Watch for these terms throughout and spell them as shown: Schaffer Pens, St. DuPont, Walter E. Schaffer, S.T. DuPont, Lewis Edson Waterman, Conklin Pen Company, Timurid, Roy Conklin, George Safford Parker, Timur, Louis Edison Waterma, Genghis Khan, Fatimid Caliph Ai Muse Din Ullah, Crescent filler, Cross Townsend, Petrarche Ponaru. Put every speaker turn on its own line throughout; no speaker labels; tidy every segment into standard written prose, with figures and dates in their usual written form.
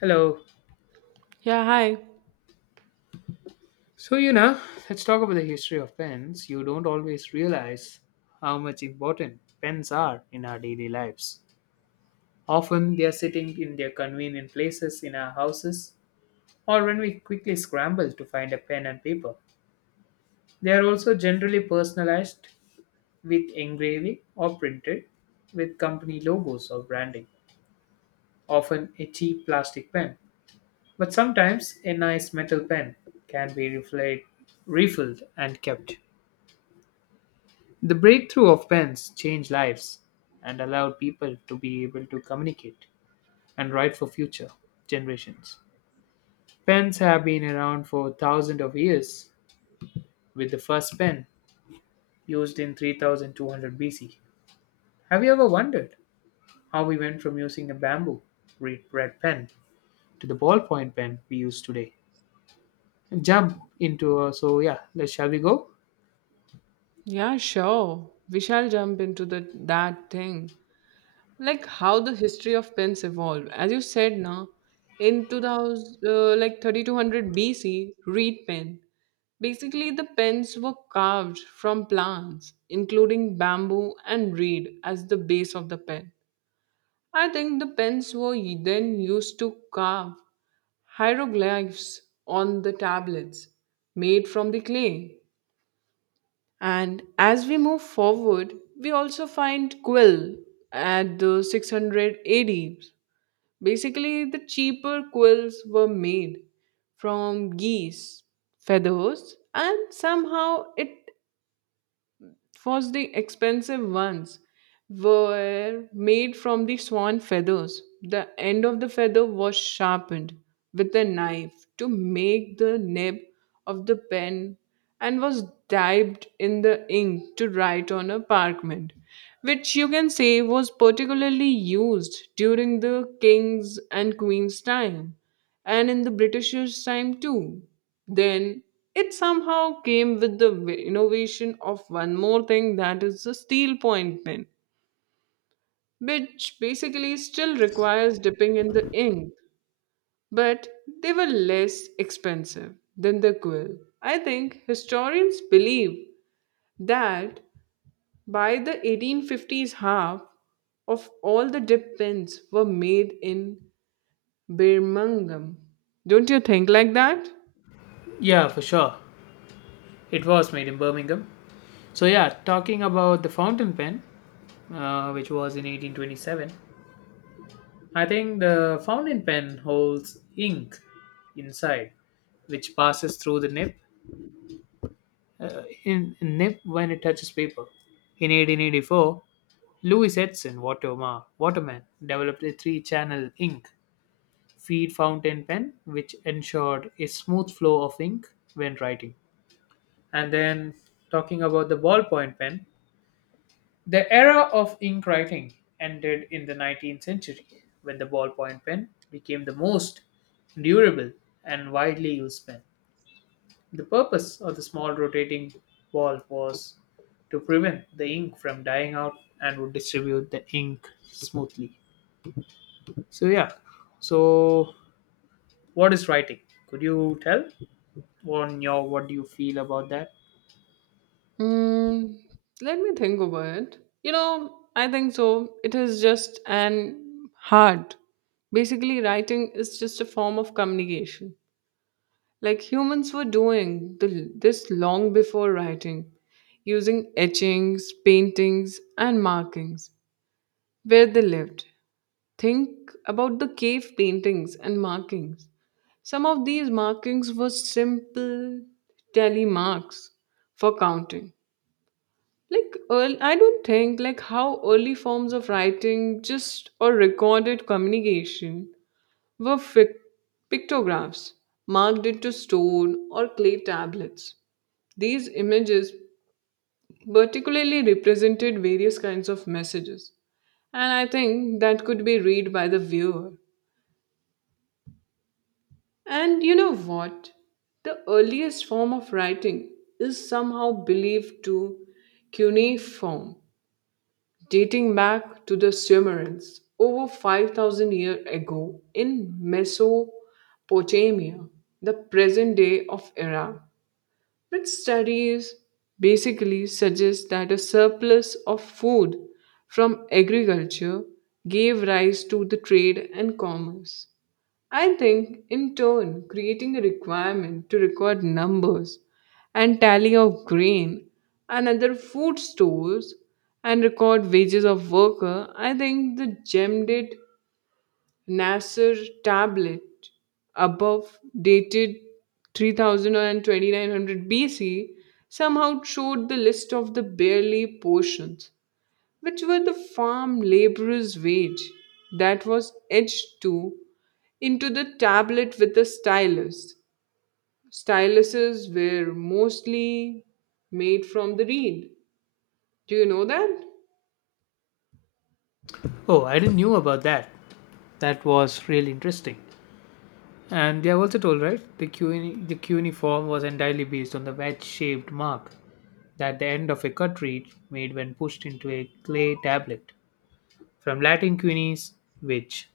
Hello.
Yeah, hi.
So, you know, let's talk about the history of pens. You don't always realize how much important pens are in our daily lives. Often they are sitting in their convenient places in our houses, or when we quickly scramble to find a pen and paper. They are also generally personalized with engraving or printed with company logos or branding, often a cheap plastic pen. But sometimes a nice metal pen can be refilled, and kept. The breakthrough of pens changed lives and allowed people to be able to communicate and write for future generations. Pens have been around for thousands of years, with the first pen used in 3200 BC. Have you ever wondered how we went from using a bamboo red pen to the ballpoint pen we use today? Jump into a so yeah, let's Shall we go?
Yeah, sure. We shall jump into the that thing. Like how the history of pens evolved. As you said now, in 2000, like 3200 BC, reed pen. Basically, the pens were carved from plants, including bamboo and reed as the base of the pen. I think the pens were then used to carve hieroglyphs on the tablets made from the clay. And as we move forward, we also find quill at the 600 AD. Basically, the cheaper quills were made from geese feathers, and somehow it. First, the expensive ones were made from the swan feathers. The end of the feather was sharpened with a knife to make the nib of the pen and was dabbed in the ink to write on a parchment, which you can say was particularly used during the king's and queen's time and in the Britishers' time too. Then it somehow came with the innovation of one more thing, that is the steel point pen, which basically still requires dipping in the ink, but they were less expensive than the quill. I think historians believe that by the 1850s, half of all the dip pens were made in Birmingham. Don't you think like that?
Yeah, for sure. It was made in Birmingham. So yeah, talking about the fountain pen, which was in 1827. I think the fountain pen holds ink inside, which passes through the nib, nib when it touches paper. In 1884, Waterman developed a three-channel ink feed fountain pen, which ensured a smooth flow of ink when writing. And then, talking about the ballpoint pen, the era of ink writing ended in the 19th century when the ballpoint pen became the most durable and widely used pen. The purpose of the small rotating ball was to prevent the ink from dying out and would distribute the ink smoothly. So yeah. So what is writing? Could you tell on your what do you feel about that?
Mm, let me think about it. You know, I think so. It is just an hard. Basically, writing is just a form of communication. Like humans were doing this long before writing, using etchings, paintings, and markings where they lived. Think about the cave paintings and markings. Some of these markings were simple tally marks for counting, like, earl I don't think like how early forms of writing, just or recorded communication, were pictographs marked into stone or clay tablets. These images particularly represented various kinds of messages, and I think that could be read by the viewer. And you know what? The earliest form of writing is somehow believed to cuneiform, dating back to the Sumerians over 5,000 years ago in Mesopotamia, the present day of Iraq. But studies basically suggest that a surplus of food from agriculture gave rise to the trade and commerce. I think, in turn, creating a requirement to record numbers and tally of grain and other food stores and record wages of worker. I think the gemmed Nasser tablet above dated 3000 and 2900 BC somehow showed the list of the barely portions, which were the farm laborer's wage that was etched to into the tablet with a stylus. Styluses were mostly made from the reed. Do you know that?
Oh, I didn't knew about that. That was really interesting. And they are also told, right, the cuneiform was entirely based on the wedge-shaped mark that the end of a cartridge made when pushed into a clay tablet, from Latin cunis, which.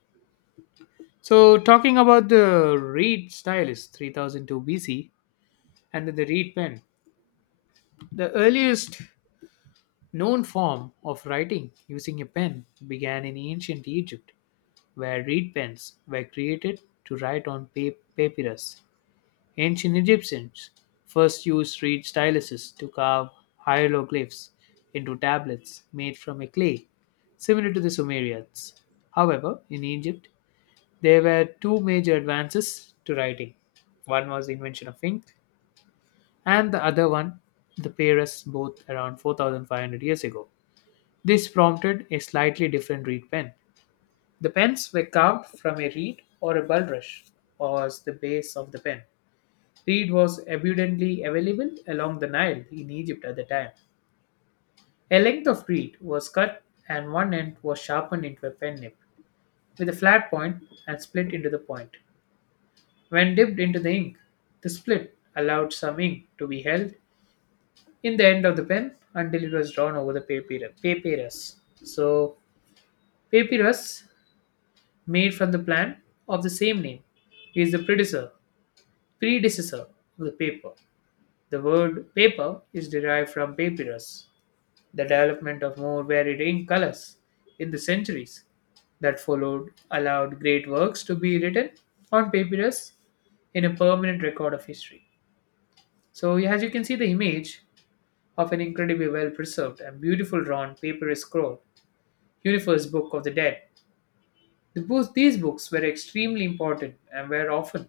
So, talking about the reed stylus, 3002 BC, and the reed pen, the earliest known form of writing using a pen began in ancient Egypt, where reed pens were created to write on papyrus. Ancient Egyptians first used reed styluses to carve hieroglyphs into tablets made from a clay, similar to the Sumerians. However, in Egypt, there were two major advances to writing. One was the invention of ink, and the other one, the papyrus, both around 4,500 years ago. This prompted a slightly different reed pen. The pens were carved from a reed or a bulrush, was the base of the pen. Reed was abundantly available along the Nile in Egypt at the time. A length of reed was cut and one end was sharpened into a pen nib with a flat point and split into the point. When dipped into the ink, the split allowed some ink to be held in the end of the pen until it was drawn over the papyrus. So, papyrus, made from the plant of the same name, is the predecessor, predecessor of the paper. The word paper is derived from papyrus. The development of more varied ink colors in the centuries that followed allowed great works to be written on papyrus in a permanent record of history. So, yeah, as you can see, the image of an incredibly well preserved and beautiful drawn papyrus scroll, Universe Book of the Dead. These books were extremely important and were often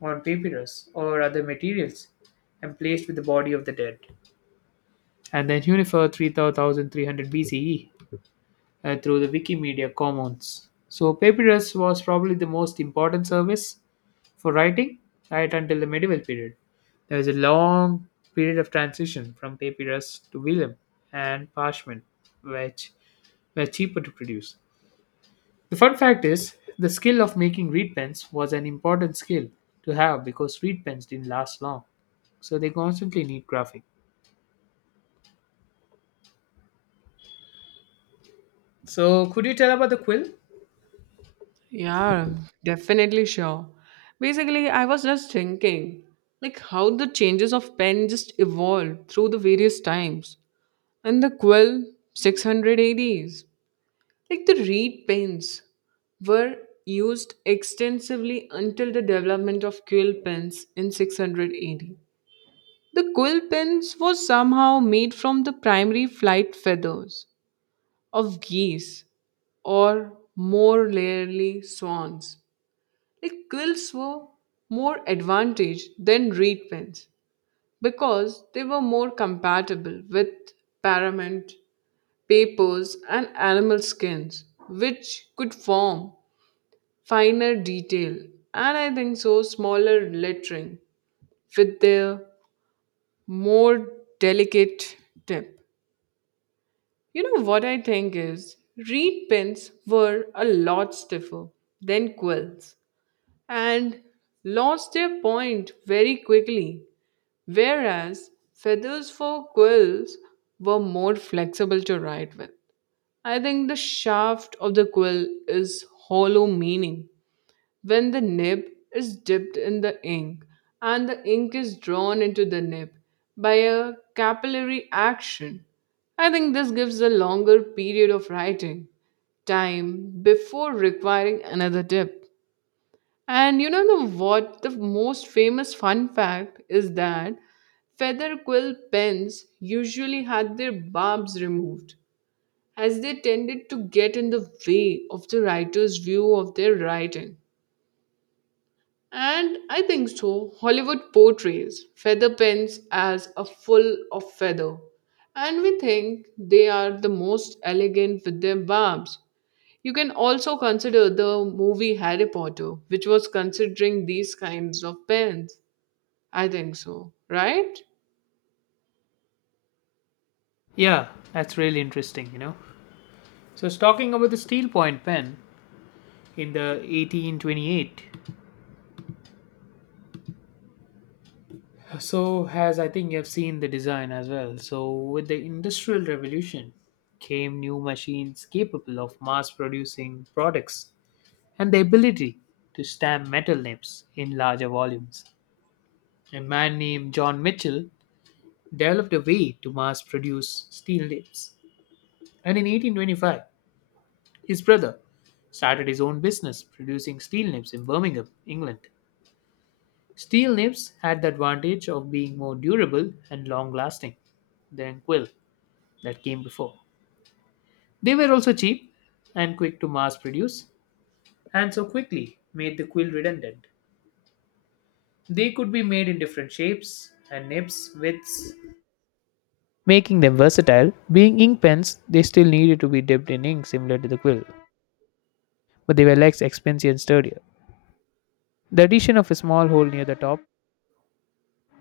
on papyrus or other materials and placed with the body of the dead. And then Unifer 3300 BCE, through the Wikimedia Commons. So, papyrus was probably the most important service for writing right until the medieval period. There was a long period of transition from papyrus to vellum and parchment, which were cheaper to produce. The fun fact is, the skill of making reed pens was an important skill to have because reed pens didn't last long, so they constantly need graphic. So, could you tell about the quill?
Yeah, definitely sure. Basically, I was just thinking like how the changes of pen just evolved through the various times, and the quill, 600 ADs. Like the reed pens were used extensively until the development of quill pens in 600 AD. The quill pens was somehow made from the primary flight feathers of geese, or more rarely swans. Like, quills were more advantaged than reed pens because they were more compatible with parchment, papers, and animal skins, which could form finer detail and I think so smaller lettering with their more delicate tip. You know what I think is, reed pens were a lot stiffer than quills and lost their point very quickly, whereas feathers for quills were more flexible to write with. I think the shaft of the quill is hollow, meaning when the nib is dipped in the ink, and the ink is drawn into the nib by a capillary action. I think this gives a longer period of writing time before requiring another dip. And you know what? The most famous fun fact is that feather quill pens usually had their barbs removed as they tended to get in the way of the writer's view of their writing. And I think so Hollywood portrays feather pens as a full of feather, and we think they are the most elegant with their barbs. You can also consider the movie Harry Potter, which was considering these kinds of pens. I think so, right?
Yeah, that's really interesting, you know. So, talking about the steel point pen, in the 1828. So, as I think you have seen the design as well. So, with the Industrial Revolution came new machines capable of mass producing products and the ability to stamp metal names in larger volumes. A man named John Mitchell developed a way to mass produce steel names. And in 1825, his brother started his own business producing steel names in Birmingham, England. Steel nibs had the advantage of being more durable and long lasting than quill that came before. They were also cheap and quick to mass produce, and so quickly made the quill redundant. They could be made in different shapes and nibs, widths, making them versatile. Being ink pens, they still needed to be dipped in ink similar to the quill, but they were less expensive and sturdier. The addition of a small hole near the top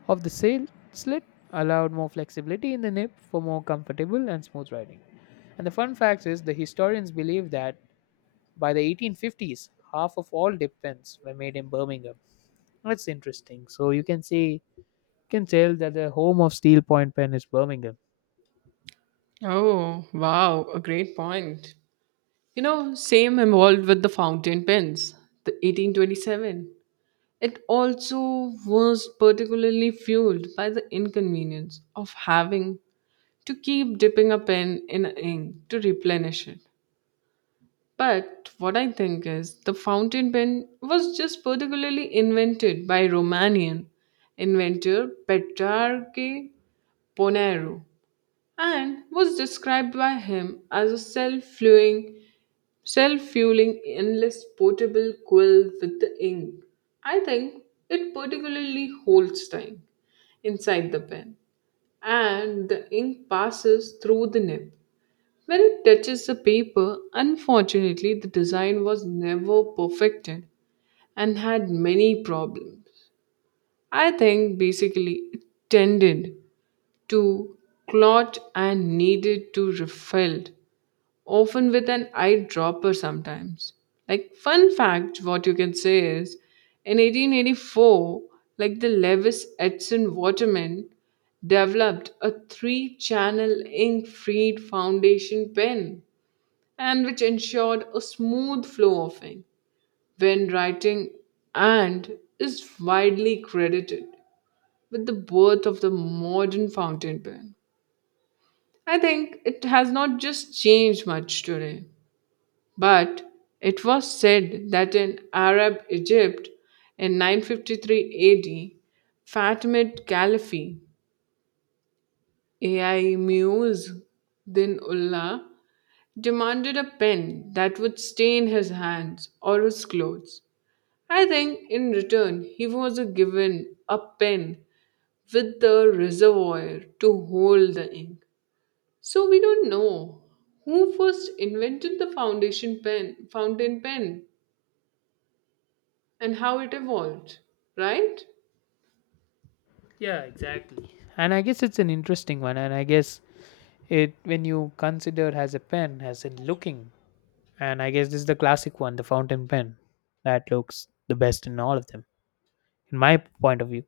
of the sail slit allowed more flexibility in the nip for more comfortable and smooth riding. And the fun fact is, the historians believe that by the 1850s, half of all dip pens were made in Birmingham. That's interesting. So you can see, can tell that the home of steel point pen is Birmingham.
Oh, wow, a great point. You know, same involved with the fountain pens, the 1827. It also was particularly fueled by the inconvenience of having to keep dipping a pen in ink to replenish it. But what I think is the fountain pen was just particularly invented by Romanian inventor Petrarche Ponaru, and was described by him as a self-fueling endless portable quill with the ink. I think it particularly holds time inside the pen, and the ink passes through the nib when it touches the paper. Unfortunately, the design was never perfected and had many problems. I think basically it tended to clot and needed to refilled, often with an eyedropper sometimes. Like, fun fact, what you can say is, in 1884, like the Lewis Edson Waterman developed a three-channel ink-freed foundation pen, and which ensured a smooth flow of ink when writing, and is widely credited with the birth of the modern fountain pen. I think it has not just changed much today, but it was said that in Arab Egypt in 953 AD, Fatimid Caliph Ai Muse Din Ullah demanded a pen that would stain his hands or his clothes. I think in return he was given a pen with the reservoir to hold the ink. So we don't know who first invented the fountain pen, and how it evolved, right?
Yeah, exactly. And I guess it's an interesting one. And I guess it, when you consider as a pen, as in looking, and I guess this is the classic one, the fountain pen, that looks the best in all of them, in my point of view.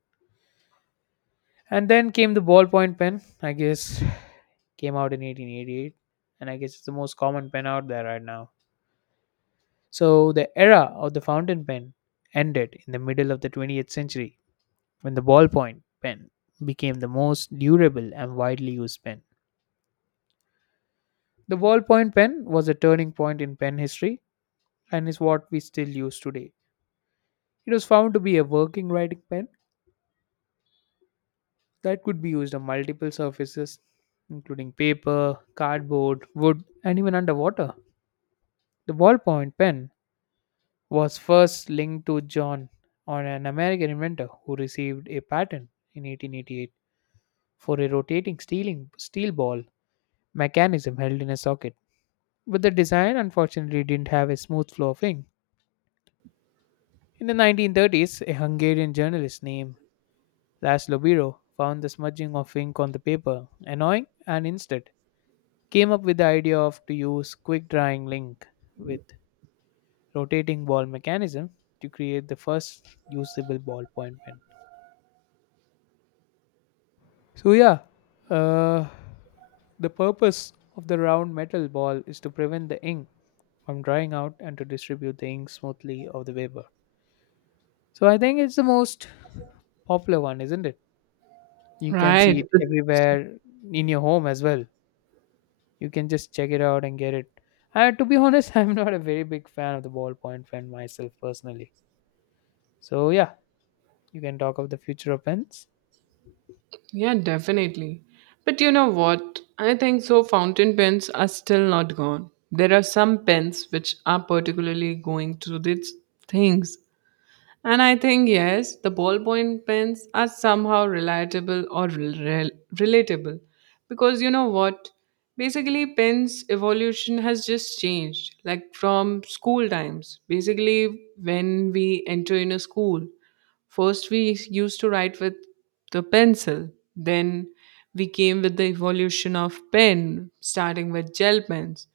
And then came the ballpoint pen, I guess, came out in 1888, and I guess it's the most common pen out there right now. So the era of the fountain pen ended in the middle of the 20th century when the ballpoint pen became the most durable and widely used pen. The ballpoint pen was a turning point in pen history and is what we still use today. It was found to be a working writing pen that could be used on multiple surfaces, including paper, cardboard, wood, and even underwater. The ballpoint pen was first linked to John on, an American inventor who received a patent in 1888 for a rotating steel ball mechanism held in a socket. But the design unfortunately didn't have a smooth flow of ink. In the 1930s, a Hungarian journalist named Laszlo Biro found the smudging of ink on the paper annoying and instead came up with the idea of to use quick drying ink with rotating ball mechanism to create the first usable ballpoint pen. So yeah, uh, the purpose of the round metal ball is to prevent the ink from drying out and to distribute the ink smoothly of the paper. So I think it's the most popular one, isn't it? You can see
Right.
it everywhere in your home as well. You can just check it out and get it. To be honest, I'm not a very big fan of the ballpoint pen myself personally. So yeah, you can talk of the future of pens.
Yeah, definitely. But you know what? I think so. Fountain pens are still not gone. There are some pens which are particularly going through these things. And I think, yes, the ballpoint pens are somehow relatable. Because you know what? Basically, pens' evolution has just changed, like from school times. Basically, when we enter in a school, first we used to write with the pencil, then we came with the evolution of pen, starting with gel pens,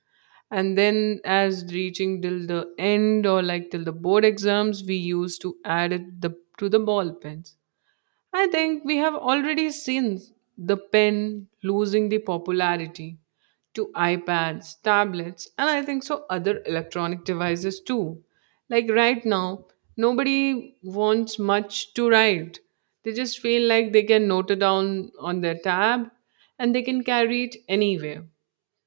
and then as reaching till the end, or like till the board exams, we used to add it to the ball pens. I think we have already seen the pen losing the popularity to iPads, tablets, and I think so other electronic devices too. Like, right now, nobody wants much to write. They just feel like they can note it down on their tab, and they can carry it anywhere.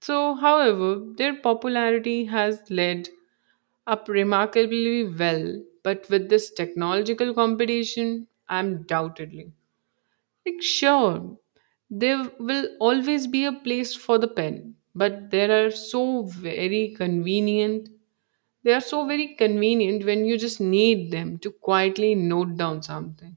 So, however, their popularity has led up remarkably well, but with this technological competition, undoubtedly. Like, sure, there will always be a place for the pen, but there are so very convenient. They are so very convenient when you just need them to quietly note down something,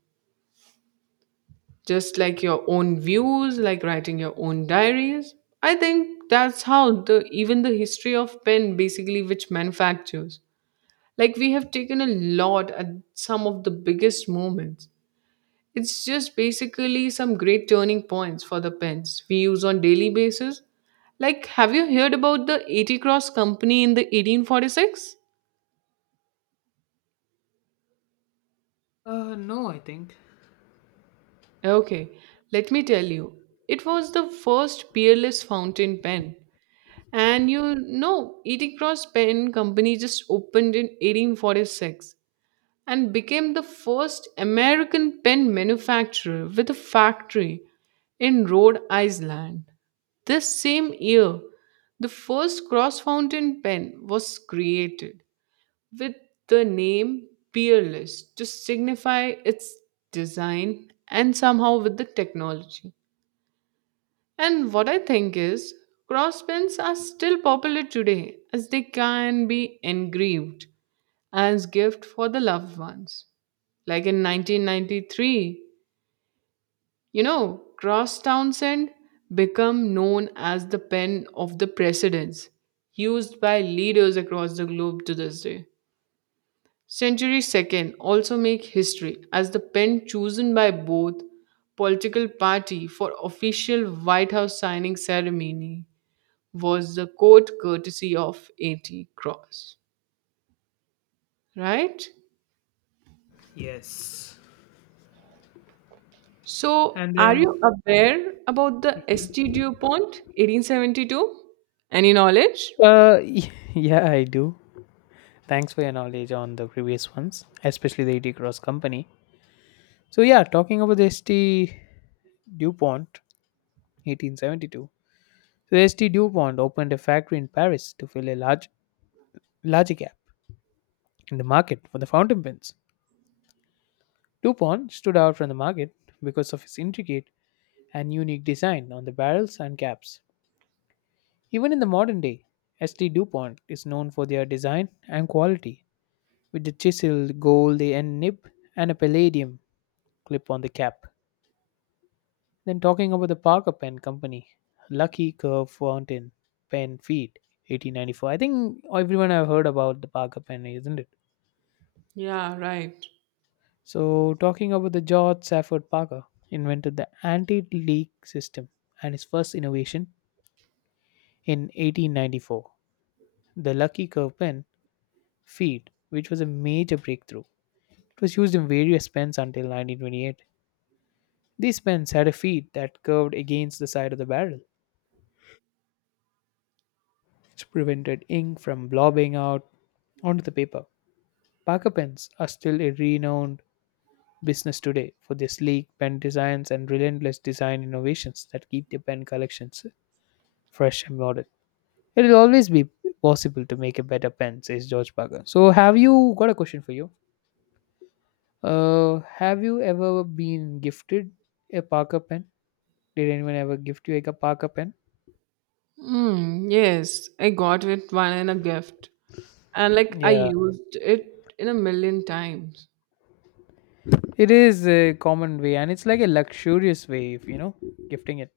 just like your own views, like writing your own diaries. I think that's how the even the history of pen, basically, which manufactures. Like, we have taken a lot at some of the biggest moments. It's just basically some great turning points for the pens we use on daily basis. Like, have you heard about the 80 cross company in the 1846?
No, I think.
Okay, let me tell you. It was the first peerless fountain pen. And you know, Eating Cross Pen Company just opened in 1846 and became the first American pen manufacturer with a factory in Rhode Island. This same year, the first cross fountain pen was created with the name Peerless to signify its design and somehow with the technology. And what I think is, crosspins are still popular today as they can be engraved as gift for the loved ones. Like, in 1993, you know, Cross Townsend become known as the pen of the presidents, used by leaders across the globe to this day. Century Second also make history as the pen chosen by both political party for official White House signing ceremony was the courtesy of 80 cross, right?
Yes.
So,
And
are
then
you aware about the St. DuPont 1872? Any knowledge?
Yeah, I do. Thanks for your knowledge on the previous ones, especially the E.T. Cross Company. So, yeah, talking about the S.T. DuPont, 1872. So, the S.T. DuPont opened a factory in Paris to fill a large gap in the market for the fountain pens. DuPont stood out from the market because of its intricate and unique design on the barrels and caps. Even in the modern day, S.T. DuPont is known for their design and quality with the chiseled gold and nib and a palladium clip on the cap. Then talking about the Parker Pen Company, Lucky Curve Fountain Pen Feed, 1894. I think everyone have heard about the Parker Pen, isn't it?
Yeah, right.
So talking about the George Safford Parker, invented the anti-leak system and his first innovation in 1894, the Lucky Curve Pen Feed, which was a major breakthrough. It was used in various pens until 1928. These pens had a feed that curved against the side of the barrel, which prevented ink from blobbing out onto the paper. Parker pens are still a renowned business today for their sleek pen designs and relentless design innovations that keep their pen collections fresh and modern. It will always be possible to make a better pen, says George Parker. So, have you got a question for you? Have you ever been gifted a Parker pen? Did anyone ever gift you like a Parker pen?
Mm, yes, I got it one in a gift. And like I
Yeah,
used it in a million times.
it is a common way, and it's like a luxurious way of gifting it.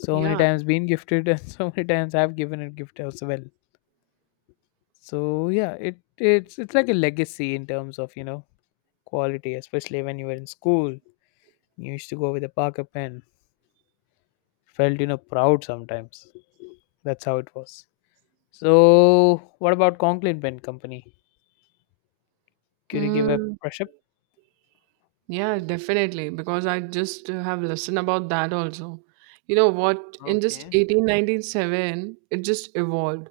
So many
Yeah.
times being gifted, and so many times I've given a gift as well. So yeah, it's like a legacy in terms of quality, especially when you were in school. You used to go with a Parker pen. Felt proud sometimes. That's how it was. So what about Conklin Pen Company? Could you give a
Hmm.
brush up?
Yeah, definitely. Because I just have listened about that also. You know what? In just
Okay.
1897, it just evolved.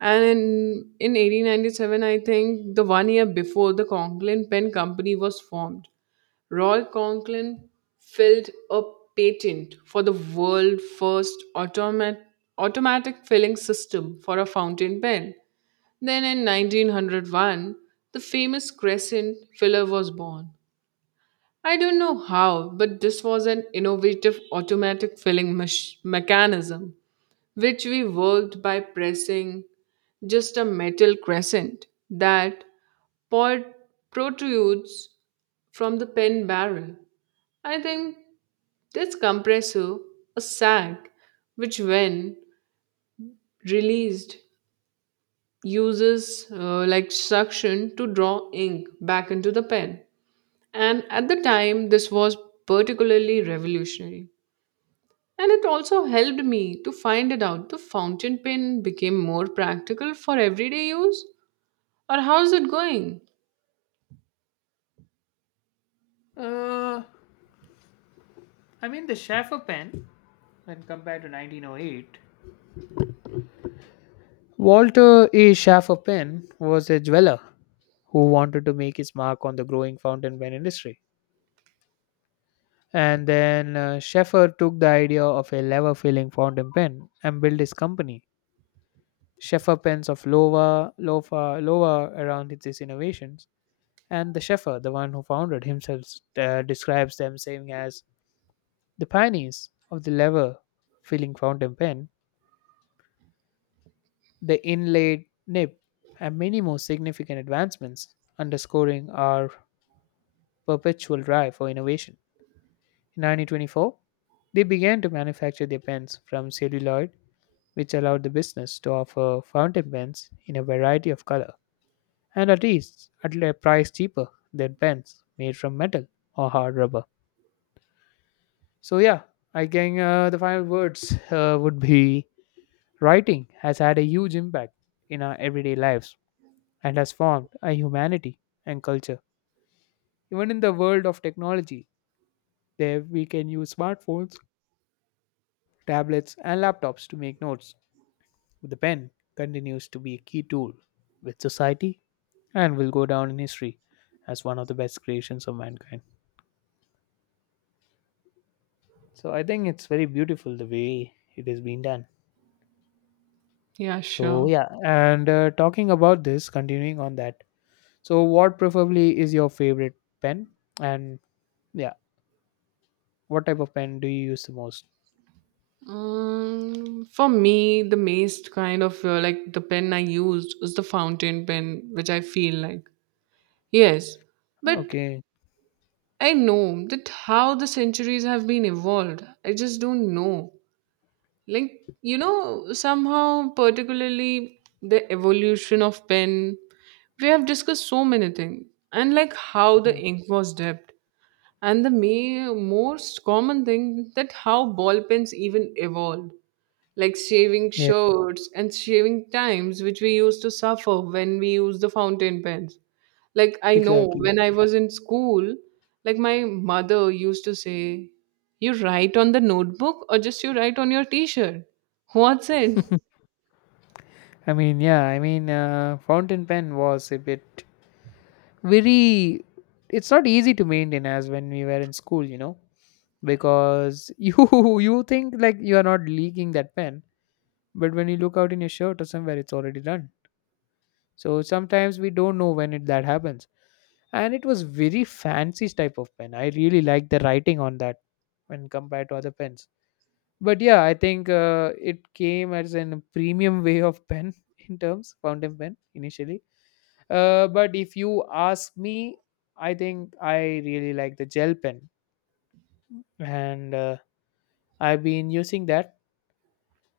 And in 1897, I think the one year before, the Conklin Pen Company was formed. Roy Conklin filed a patent for the world first automatic filling system for a fountain pen. Then in 1901, the famous Crescent filler was born. I don't know how, but this was an innovative automatic filling mechanism, which we worked by pressing just a metal crescent that pod- protrudes from the pen barrel. I think this compressor, a sac, which when released uses like suction to draw ink back into the pen. And at the time, this was particularly revolutionary. And it also helped me to find it out. The fountain pen became more practical for everyday use. Or how's it going?
Uh, I mean the Schaffer pen, when compared to 1908. Walter E. Schaffer Penn was a jeweler who wanted to make his mark on the growing fountain pen industry. And then Schaffer took the idea of a lever filling fountain pen and built his company, Schaffer Pens of Lova, Lofa, Lova, around his innovations. And the Schaffer, the one who founded himself, describes them saying, as the pioneers of the lever filling fountain pen, the inlaid nib, and many more significant advancements, underscoring our perpetual drive for innovation. In 1924, they began to manufacture their pens from celluloid, which allowed the business to offer fountain pens in a variety of color and at least at a price cheaper than pens made from metal or hard rubber. So yeah, I think the final words would be writing has had a huge impact in our everyday lives and has formed a humanity and culture. Even in the world of technology, there we can use smartphones tablets, and laptops to make notes. The pen continues to be a key tool with society and will go down in history as one of the best creations of mankind. So I think it's very beautiful the way it is being done.
Yeah,
So
sure.
yeah, and talking about this, continuing on that. So what preferably is your favorite pen, and yeah, what type of pen do you use the most?
For me, the most kind of like the pen I used was the fountain pen, which I feel like. Yes, but
Okay.
I know that how the centuries have been evolved. I just don't know. Like, you know, somehow particularly the evolution of pen, we have discussed so many things, and like how the
Mhm.
ink was dipped, and the most common thing, that how ball pens even evolved, like shaving
Yeah.
shirts and shaving times which we used to suffer when we used the fountain pens. Like, I know,
Exactly.
when I was in school, like, my mother used to say, you write on the notebook or just you write on your t-shirt, what's it?
I mean, yeah. I mean, fountain pen was a bit very it's not easy to maintain as when we were in school, you know, because you think like you are not leaking that pen, but when you look out in your shirt or somewhere it's already done. So sometimes we don't know when it, that happens. And it was very fancy type of pen. I really like the writing on that when compared to other pens. But yeah, I think it came as a premium way of pen in terms fountain pen initially. But if you ask me, I think I really like the gel pen, and I've been using that,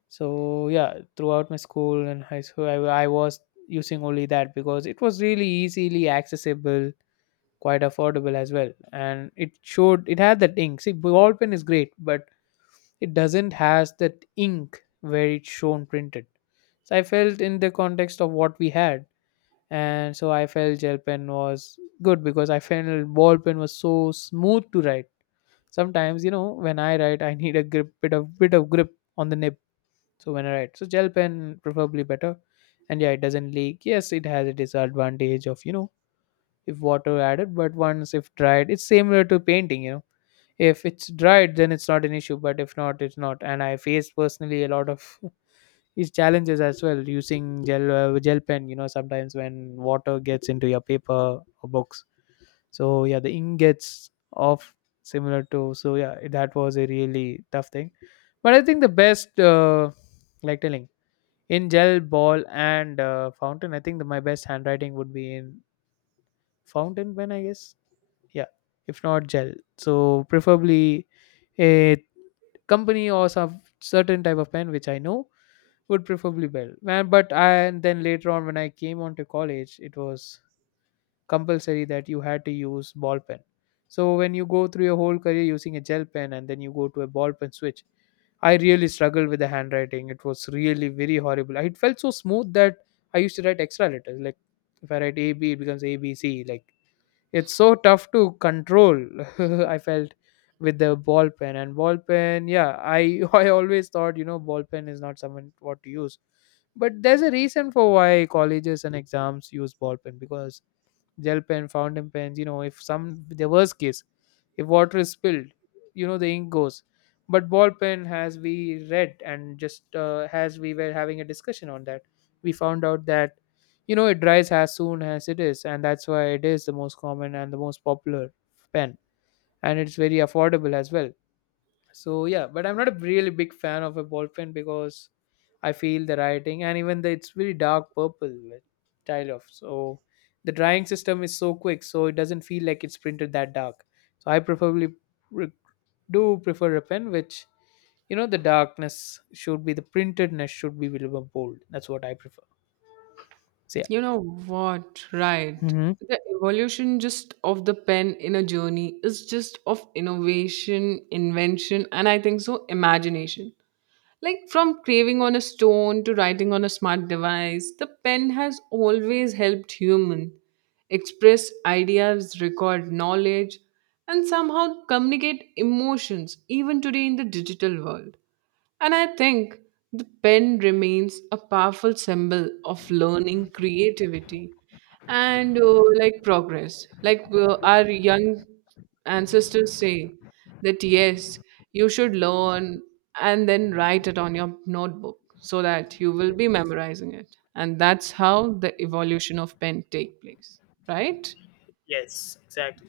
so yeah, throughout my school and high school, I was using only that because it was really easily accessible, quite affordable as well, and it showed it had that ink. See, ball pen is great, but it doesn't has that ink where it's shown printed. So I felt in the context of what we had, and so I felt gel pen was good because I felt ball pen was so smooth to write. Sometimes, you know, when I write, I need a grip, bit of grip on the nib so when I write, so gel pen preferably better, and yeah, it doesn't leak. Yes, it has a disadvantage of, you know, if water added, but once if dried, it's similar to painting. You know, if it's dried, then it's not an issue, but if not, it's not. And I face personally a lot of these challenges as well using gel pen. You know, sometimes when water gets into your paper or books, so yeah, the ink gets off similar to. So yeah, that was a really tough thing. But I think the best, like telling in gel ball and fountain, I think the, my best handwriting would be in fountain pen, I guess, yeah, if not gel, so preferably a company or some certain type of pen which I know would preferably well, Man, but I, and then later on when I came on to college it was compulsory that you had to use ball pen, so when you go through your whole career using a gel pen and then you go to a ball pen switch, I really struggled with the handwriting. It was really very horrible. It felt so smooth that I used to write extra letters, like if I write ab it becomes abc, like it's so tough to control I felt with the ball pen. And ball pen, yeah, I I always thought, you know, ball pen is not someone what to use, but there's a reason for why colleges and exams use ball pen because gel pen, fountain pens, you know, if some the worst case, if water is spilled, you know the ink goes. But ball pen has we read, and just as we were having a discussion on that, we found out that you know it dries as soon as it is, and that's why it is the most common and the most popular pen, and it's very affordable as well. So yeah, but I'm not a really big fan of a ball pen because I feel the writing, and even though it's very dark purple with tile off. So the drying system is so quick so it doesn't feel like it's printed that dark. So I preferably pre- do prefer a pen which, you know, the darkness should be, the printedness should be visible bold. That's what I prefer. So yeah.
You know what, right?
Hmm.
The evolution just of the pen in a journey is just of innovation, invention, and I think so imagination. Like, from craving on a stone to writing on a smart device, the pen has always helped human express ideas, record knowledge, and somehow communicate emotions even today in the digital world. And I think the pen remains a powerful symbol of learning, creativity, and like progress. Like, our young ancestors say that yes, you should learn and then write it on your notebook so that you will be memorizing it. And that's how the evolution of pen take place, right?
Yes, exactly.